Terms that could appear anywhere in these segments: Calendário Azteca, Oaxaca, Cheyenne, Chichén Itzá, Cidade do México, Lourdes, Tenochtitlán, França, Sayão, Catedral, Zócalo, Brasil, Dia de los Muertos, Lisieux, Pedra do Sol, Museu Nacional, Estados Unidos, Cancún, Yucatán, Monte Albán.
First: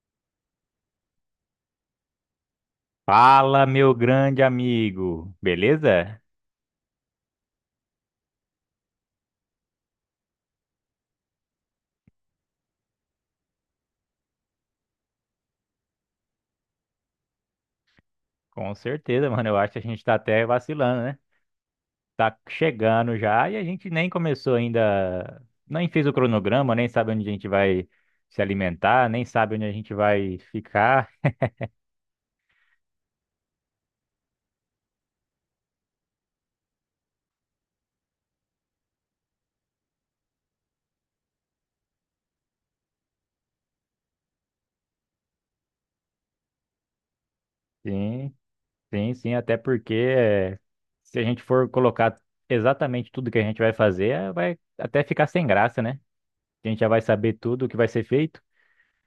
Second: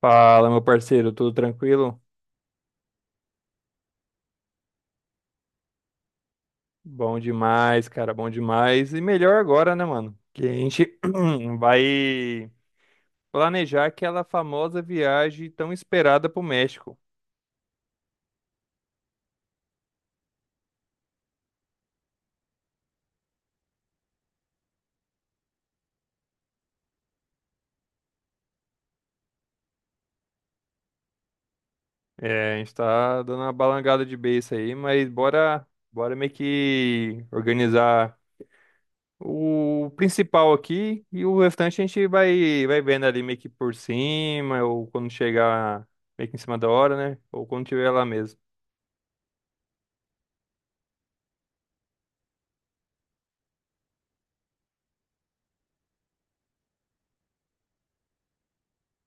Fala, meu parceiro, tudo tranquilo? Fala, meu grande amigo. Beleza? Bom demais, cara, bom demais. E melhor agora, né, mano? Que a gente vai planejar aquela famosa viagem tão esperada pro México. Com certeza, mano. Eu acho que a gente tá até vacilando, né? Tá chegando já e a gente nem começou ainda, nem fez o cronograma, nem sabe onde a gente vai se alimentar, nem sabe onde a gente vai ficar. É, a gente tá dando uma balangada de beiça aí, mas bora, bora meio que organizar o principal aqui e o restante a gente vai vendo ali meio que por cima, ou quando chegar meio que em cima da hora, né? Ou quando tiver lá Sim, mesmo. sim, sim. Até porque se a gente for colocar exatamente tudo que a gente vai fazer, vai até ficar sem graça, né? A gente já vai saber tudo o que vai ser feito.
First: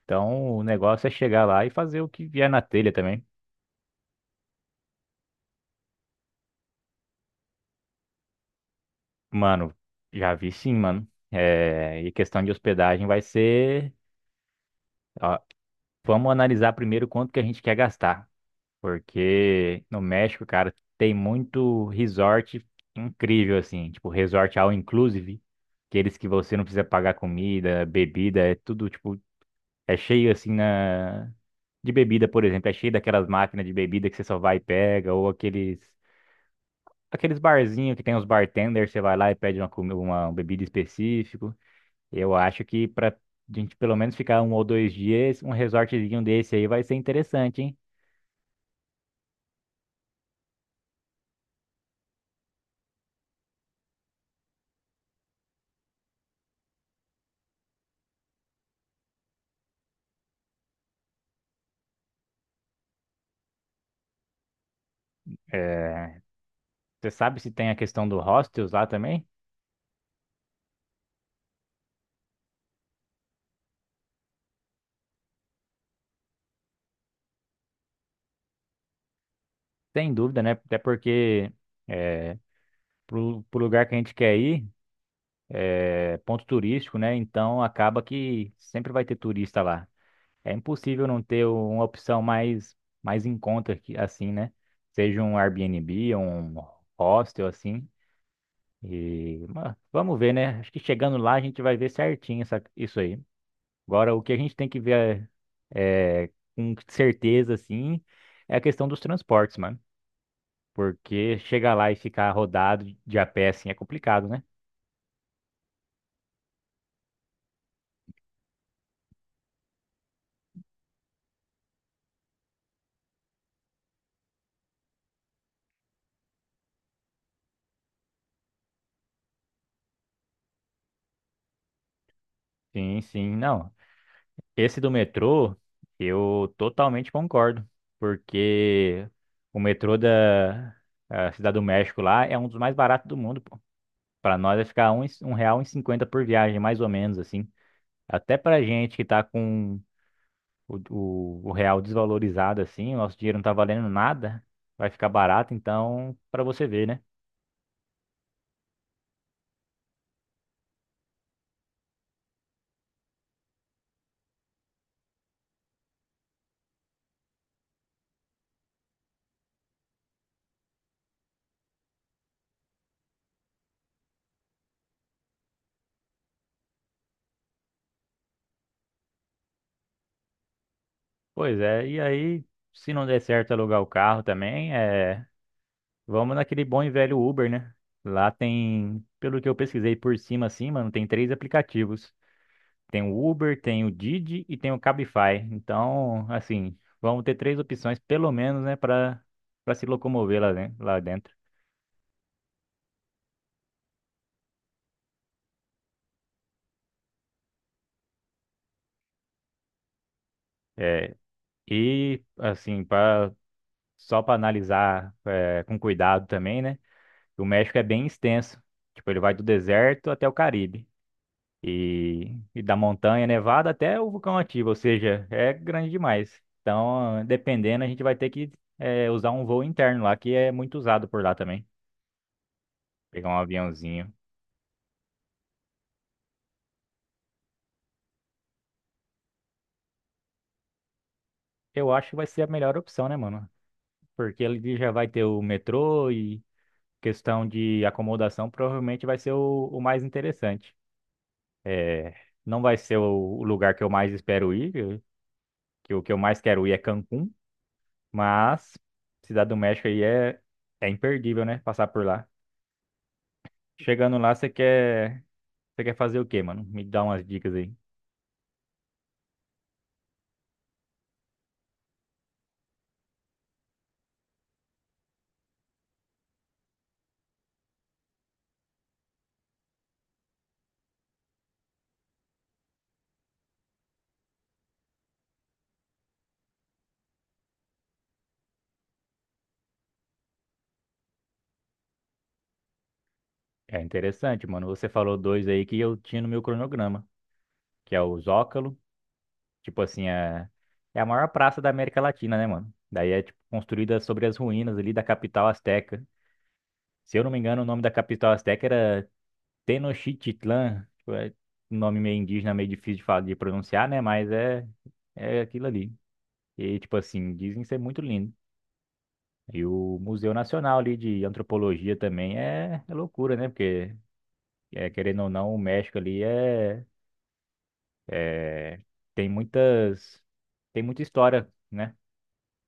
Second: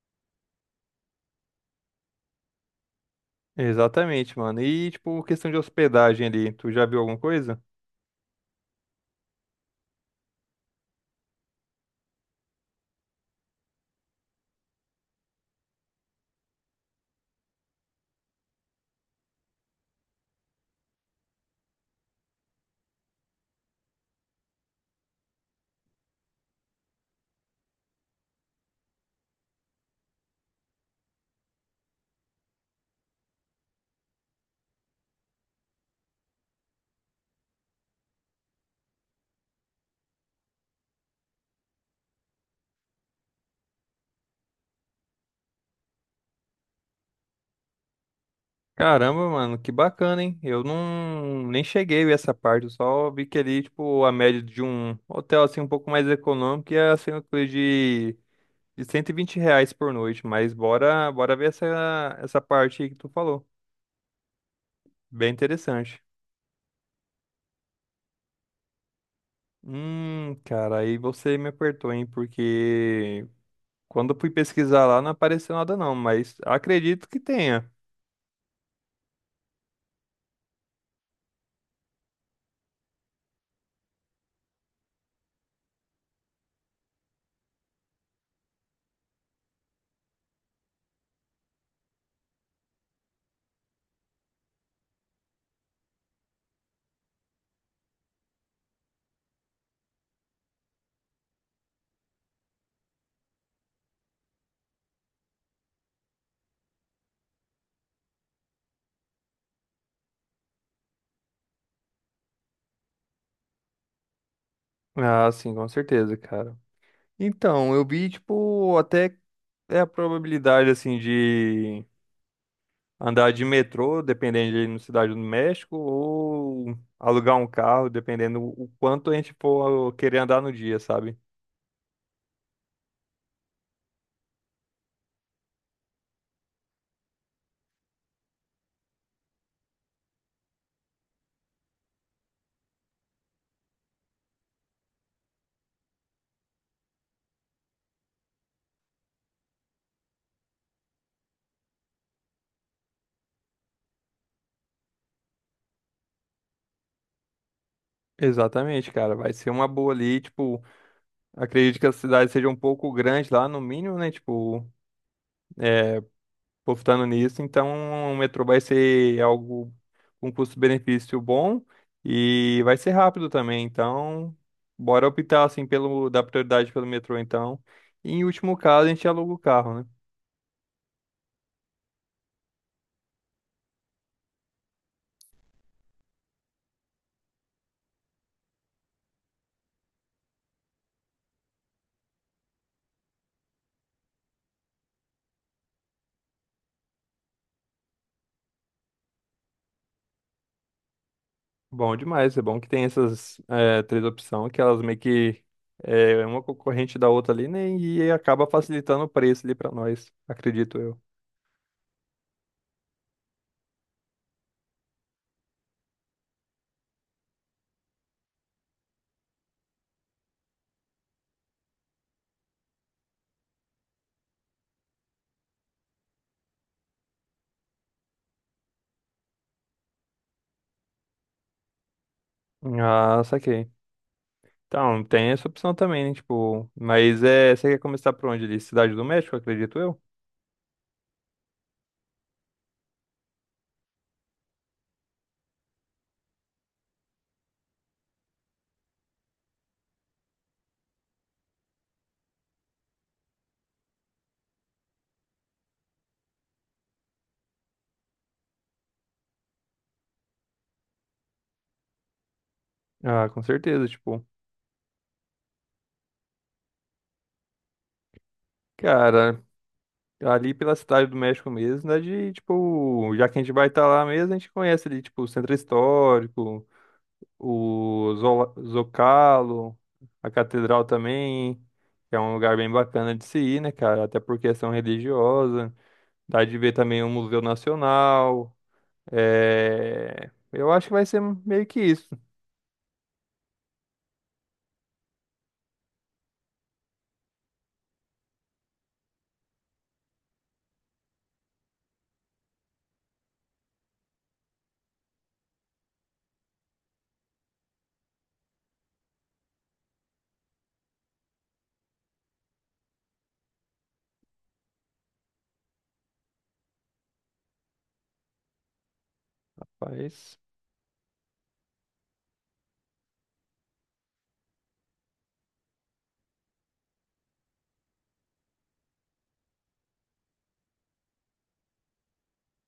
Então, o negócio é chegar lá e fazer o que vier na telha também. Exatamente, mano. E, tipo, questão de hospedagem ali, tu já viu alguma coisa? Mano, já vi sim, mano. É, e questão de hospedagem vai ser. Ó, vamos analisar primeiro quanto que a gente quer gastar. Porque no México, cara, tem muito resort incrível, assim. Tipo, resort all inclusive. Aqueles que você não precisa pagar comida, bebida, é tudo, tipo, é cheio assim na. De bebida, por exemplo, é cheio daquelas máquinas de bebida que você só vai e pega, ou aqueles. Aqueles barzinhos que tem os bartenders, você vai lá e pede uma bebida específica. Eu acho que para a gente pelo menos ficar um ou dois dias, um resortzinho desse aí vai ser interessante, hein? Caramba, mano, que bacana, hein? Eu não nem cheguei a ver essa parte, eu só vi que ali, tipo, a média de um hotel, assim, um pouco mais econômico ia ser uma coisa de R$ 120 por noite, mas bora, bora ver essa parte aí que tu falou. Bem interessante. É, você sabe se tem a questão do hostels lá também? Cara, aí você me apertou, hein? Porque quando eu fui pesquisar lá não apareceu nada não, mas acredito que tenha. Sem dúvida, né? Até porque é, pro lugar que a gente quer ir, é ponto turístico, né? Então acaba que sempre vai ter turista lá. É impossível não ter uma opção mais, mais em conta assim, né? Seja um Airbnb, um hostel assim. E, mas vamos ver, né? Acho que chegando lá a gente vai ver certinho isso aí. Agora, o que a gente tem que ver é, com certeza, assim, é a questão dos transportes, mano. Porque chegar lá e ficar rodado de a pé, assim, é complicado, né? Ah, sim, com certeza, cara. Então, eu vi, tipo, até é a probabilidade, assim, de andar de metrô, dependendo de ir na Cidade do México, ou alugar um carro, dependendo o quanto a gente for querer andar no dia, sabe? Sim, sim, não. Esse do metrô, eu totalmente concordo. Porque o metrô da a Cidade do México lá é um dos mais baratos do mundo, pô. Pra nós vai ficar R$ 1,50 por viagem, mais ou menos, assim. Até pra gente que tá com o real desvalorizado assim, o nosso dinheiro não tá valendo nada, vai ficar barato, então, pra você ver, né? Exatamente, cara. Vai ser uma boa ali, tipo, acredito que a cidade seja um pouco grande lá, no mínimo, né? Tipo, apostando nisso. Então, o metrô vai ser algo com custo-benefício bom e vai ser rápido também. Então, bora optar assim pelo dar prioridade pelo metrô então. E em último caso, a gente aluga o carro, né? Pois é, e aí, se não der certo alugar o carro também, é, vamos naquele bom e velho Uber, né? Lá tem, pelo que eu pesquisei por cima assim, mano, tem três aplicativos. Tem o Uber, tem o Didi e tem o Cabify. Então, assim, vamos ter três opções pelo menos, né, para se locomover lá, lá dentro. Bom demais, é bom que tem essas três opções que elas meio que é uma concorrente da outra ali, né? E acaba facilitando o preço ali pra nós, acredito eu. É, e assim, para só para analisar é, com cuidado também, né? O México é bem extenso. Tipo, ele vai do deserto até o Caribe. E da montanha nevada até o vulcão ativo, ou seja, é grande demais. Então, dependendo, a gente vai ter que usar um voo interno lá, que é muito usado por lá também. Ah, Pegar um saquei. aviãozinho. Então, tem essa opção também, né? Tipo, mas é, você quer começar por onde ali? Cidade do México, acredito eu? Eu acho que vai ser a melhor opção, né, mano? Porque ele já vai ter o metrô e questão de acomodação, provavelmente vai ser o mais interessante. É, não vai ser o lugar que eu mais espero ir, que o que eu mais quero ir é Cancún, mas Cidade do México aí é, é imperdível, né? Passar por lá. Ah, com certeza, Chegando tipo, lá, você quer fazer o quê, mano? Me dá umas dicas aí. cara, ali pela Cidade do México mesmo, né, de, tipo, já que a gente vai estar lá mesmo, a gente conhece ali, tipo, o Centro Histórico, o Zocalo, a Catedral também, que é um lugar bem bacana de se ir, né, cara, até por questão religiosa, dá de ver também o Museu Nacional, eu acho que vai ser meio que isso, É interessante, mano. Você falou dois aí que eu tinha no meu cronograma, que é o Zócalo, tipo assim, é, é a maior praça da América Latina, né, mano? Daí é tipo, construída sobre as ruínas ali da capital asteca. Se eu não me engano, o nome da capital asteca era Tenochtitlán, tipo, é um nome meio indígena, meio difícil de falar, de pronunciar, né? Mas é, é aquilo ali. E, tipo assim, dizem ser muito lindo. E o Museu mas, Nacional ali de Antropologia também é, é loucura, né? Porque, é, querendo ou não, o México ali é, é- tem muitas, tem muita história, né?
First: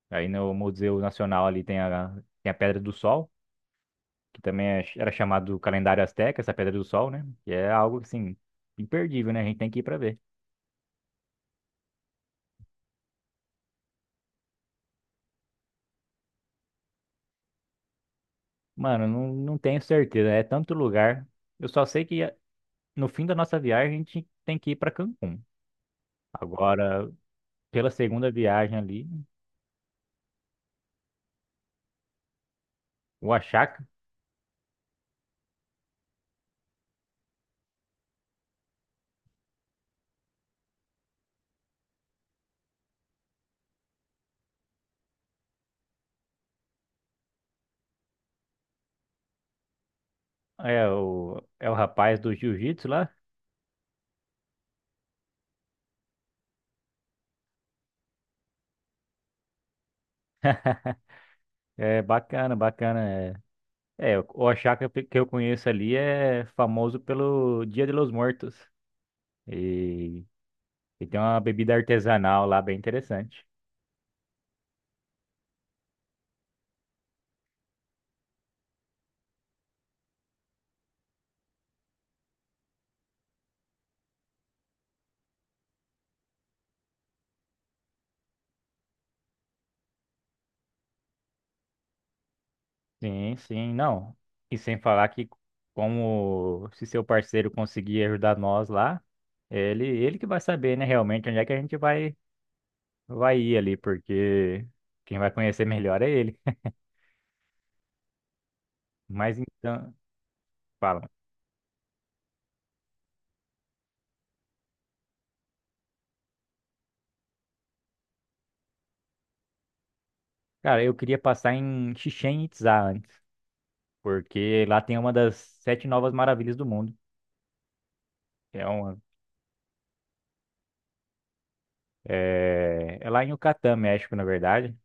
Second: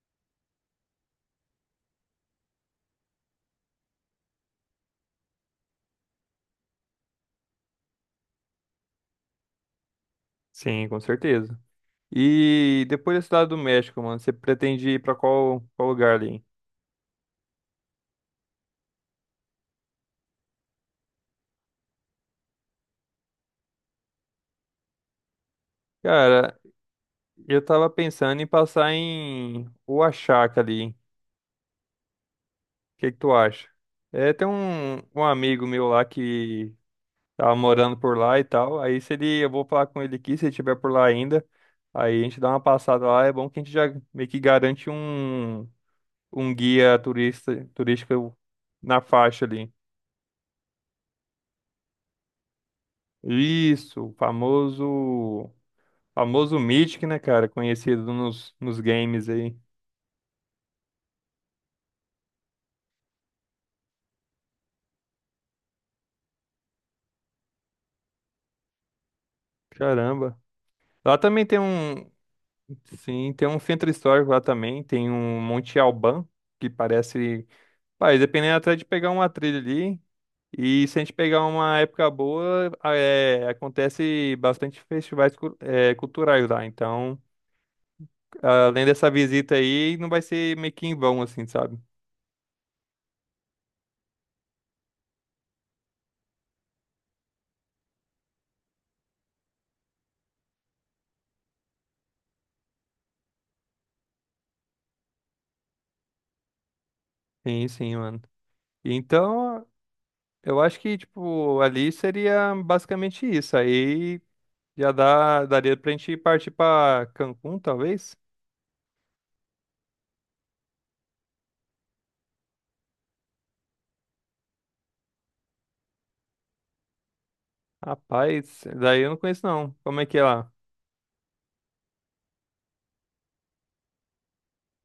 Aí no Museu Nacional ali tem tem a Pedra do Sol, que também era chamado Calendário Azteca, essa Pedra do Sol, né? Que é algo, assim, imperdível, né? A gente tem que ir pra ver. sim, com certeza. E depois da Cidade do México, mano, você pretende ir pra qual lugar ali? Mano, não, não tenho certeza. É tanto lugar. Eu só sei que no fim da nossa viagem a gente tem que ir para Cancún. Cara, Agora, eu tava pela segunda pensando em viagem passar ali, em Oaxaca ali. O que que tu o acha? Achaka É, tem um amigo meu lá que tava morando por lá e tal. Aí se ele, eu vou falar com ele aqui, se ele estiver por lá ainda. Aí a gente dá uma passada lá. É bom que a gente já meio que garante um guia turístico na faixa ali. é o, é o rapaz do jiu-jitsu lá. Isso, famoso Mythic, né, cara? Conhecido nos games aí. É bacana, bacana. É, é o Achaka que eu conheço ali é famoso pelo Dia de los Muertos. E, Caramba. e Lá tem uma também tem bebida artesanal lá bem sim, interessante. tem um centro histórico lá também, tem um Monte Alban, que parece. Pai, dependendo até de pegar uma trilha ali. E se a gente pegar uma época boa, acontece bastante festivais culturais lá. Então, além dessa visita aí, não vai ser meio que em vão, assim, sabe? Sim, sim, não. E sem falar que como se seu parceiro conseguir ajudar nós lá, ele que vai saber, né, realmente onde é que a gente vai ir ali, porque quem vai conhecer melhor é ele. Sim, sim, mano. Mas Então, então, eu acho que, fala. tipo, ali seria basicamente isso. Aí daria pra gente partir pra Cancún, talvez? Cara, eu queria passar em Chichén Itzá antes, porque lá tem uma das sete novas maravilhas do mundo. Rapaz, É daí eu não conheço não. Como é que é lá? Lá em Yucatán, México, na verdade.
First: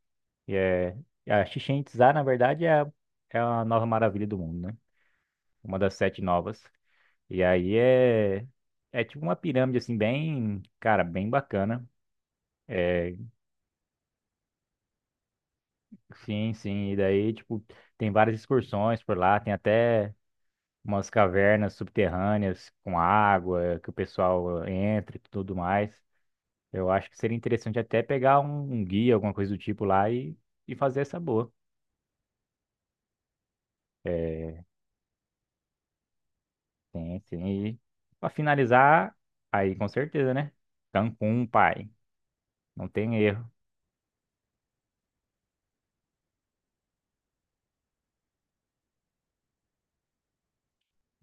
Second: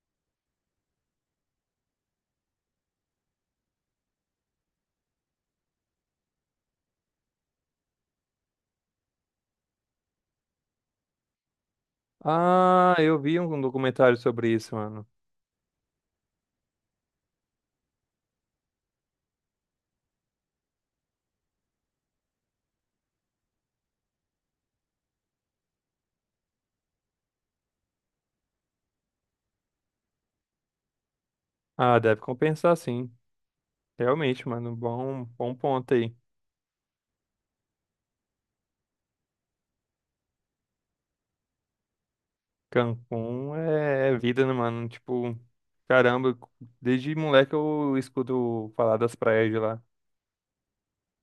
E é a Chichén Itzá, na verdade, é a nova maravilha do mundo, né? Uma das sete novas. E aí é, é tipo uma pirâmide, assim, bem, cara, bem bacana. Ah, É, eu vi um documentário sobre isso, mano. sim, sim. E daí, tipo, tem várias excursões por lá, tem até umas cavernas subterrâneas com água que o pessoal entra e tudo mais. Eu acho que seria interessante até pegar um guia, alguma coisa do tipo lá e fazer essa boa. Ah, deve compensar sim. Realmente, É, mano. Bom, bom ponto aí. sim, sim. E pra finalizar, aí com certeza, né? Cancún, pai. Não tem erro. Cancún é, é vida, né, mano? Tipo, caramba, desde moleque eu escuto falar das praias de lá.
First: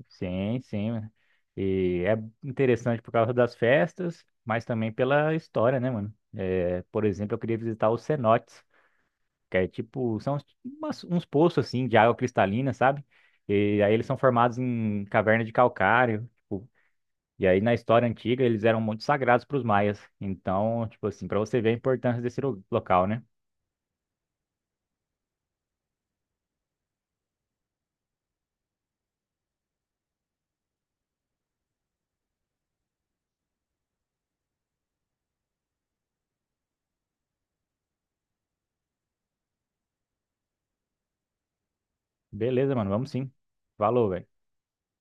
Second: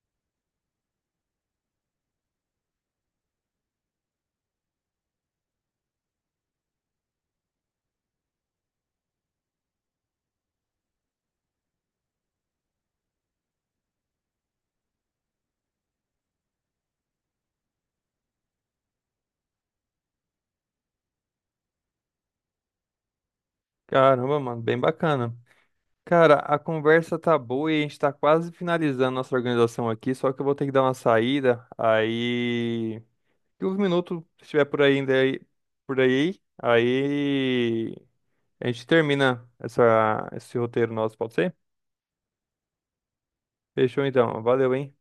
Sim, sim, mano. E é interessante por causa das festas, mas também pela história, né, mano? É, por exemplo, eu queria visitar os cenotes, que é tipo, são uns poços assim de água cristalina, sabe? E aí eles são formados em caverna de calcário, tipo, e aí na história antiga eles eram muito sagrados para os maias. Então, tipo assim, para você ver a importância desse local, né? Caramba, mano, bem bacana. Cara, a conversa tá boa e a gente tá quase finalizando nossa organização aqui, só que eu vou ter que dar uma saída. Aí, 15 minutos, se estiver por aí ainda aí, por aí, aí a gente termina esse roteiro nosso, pode ser? Beleza, mano, vamos sim. Fechou Falou, velho. então. Valeu, hein?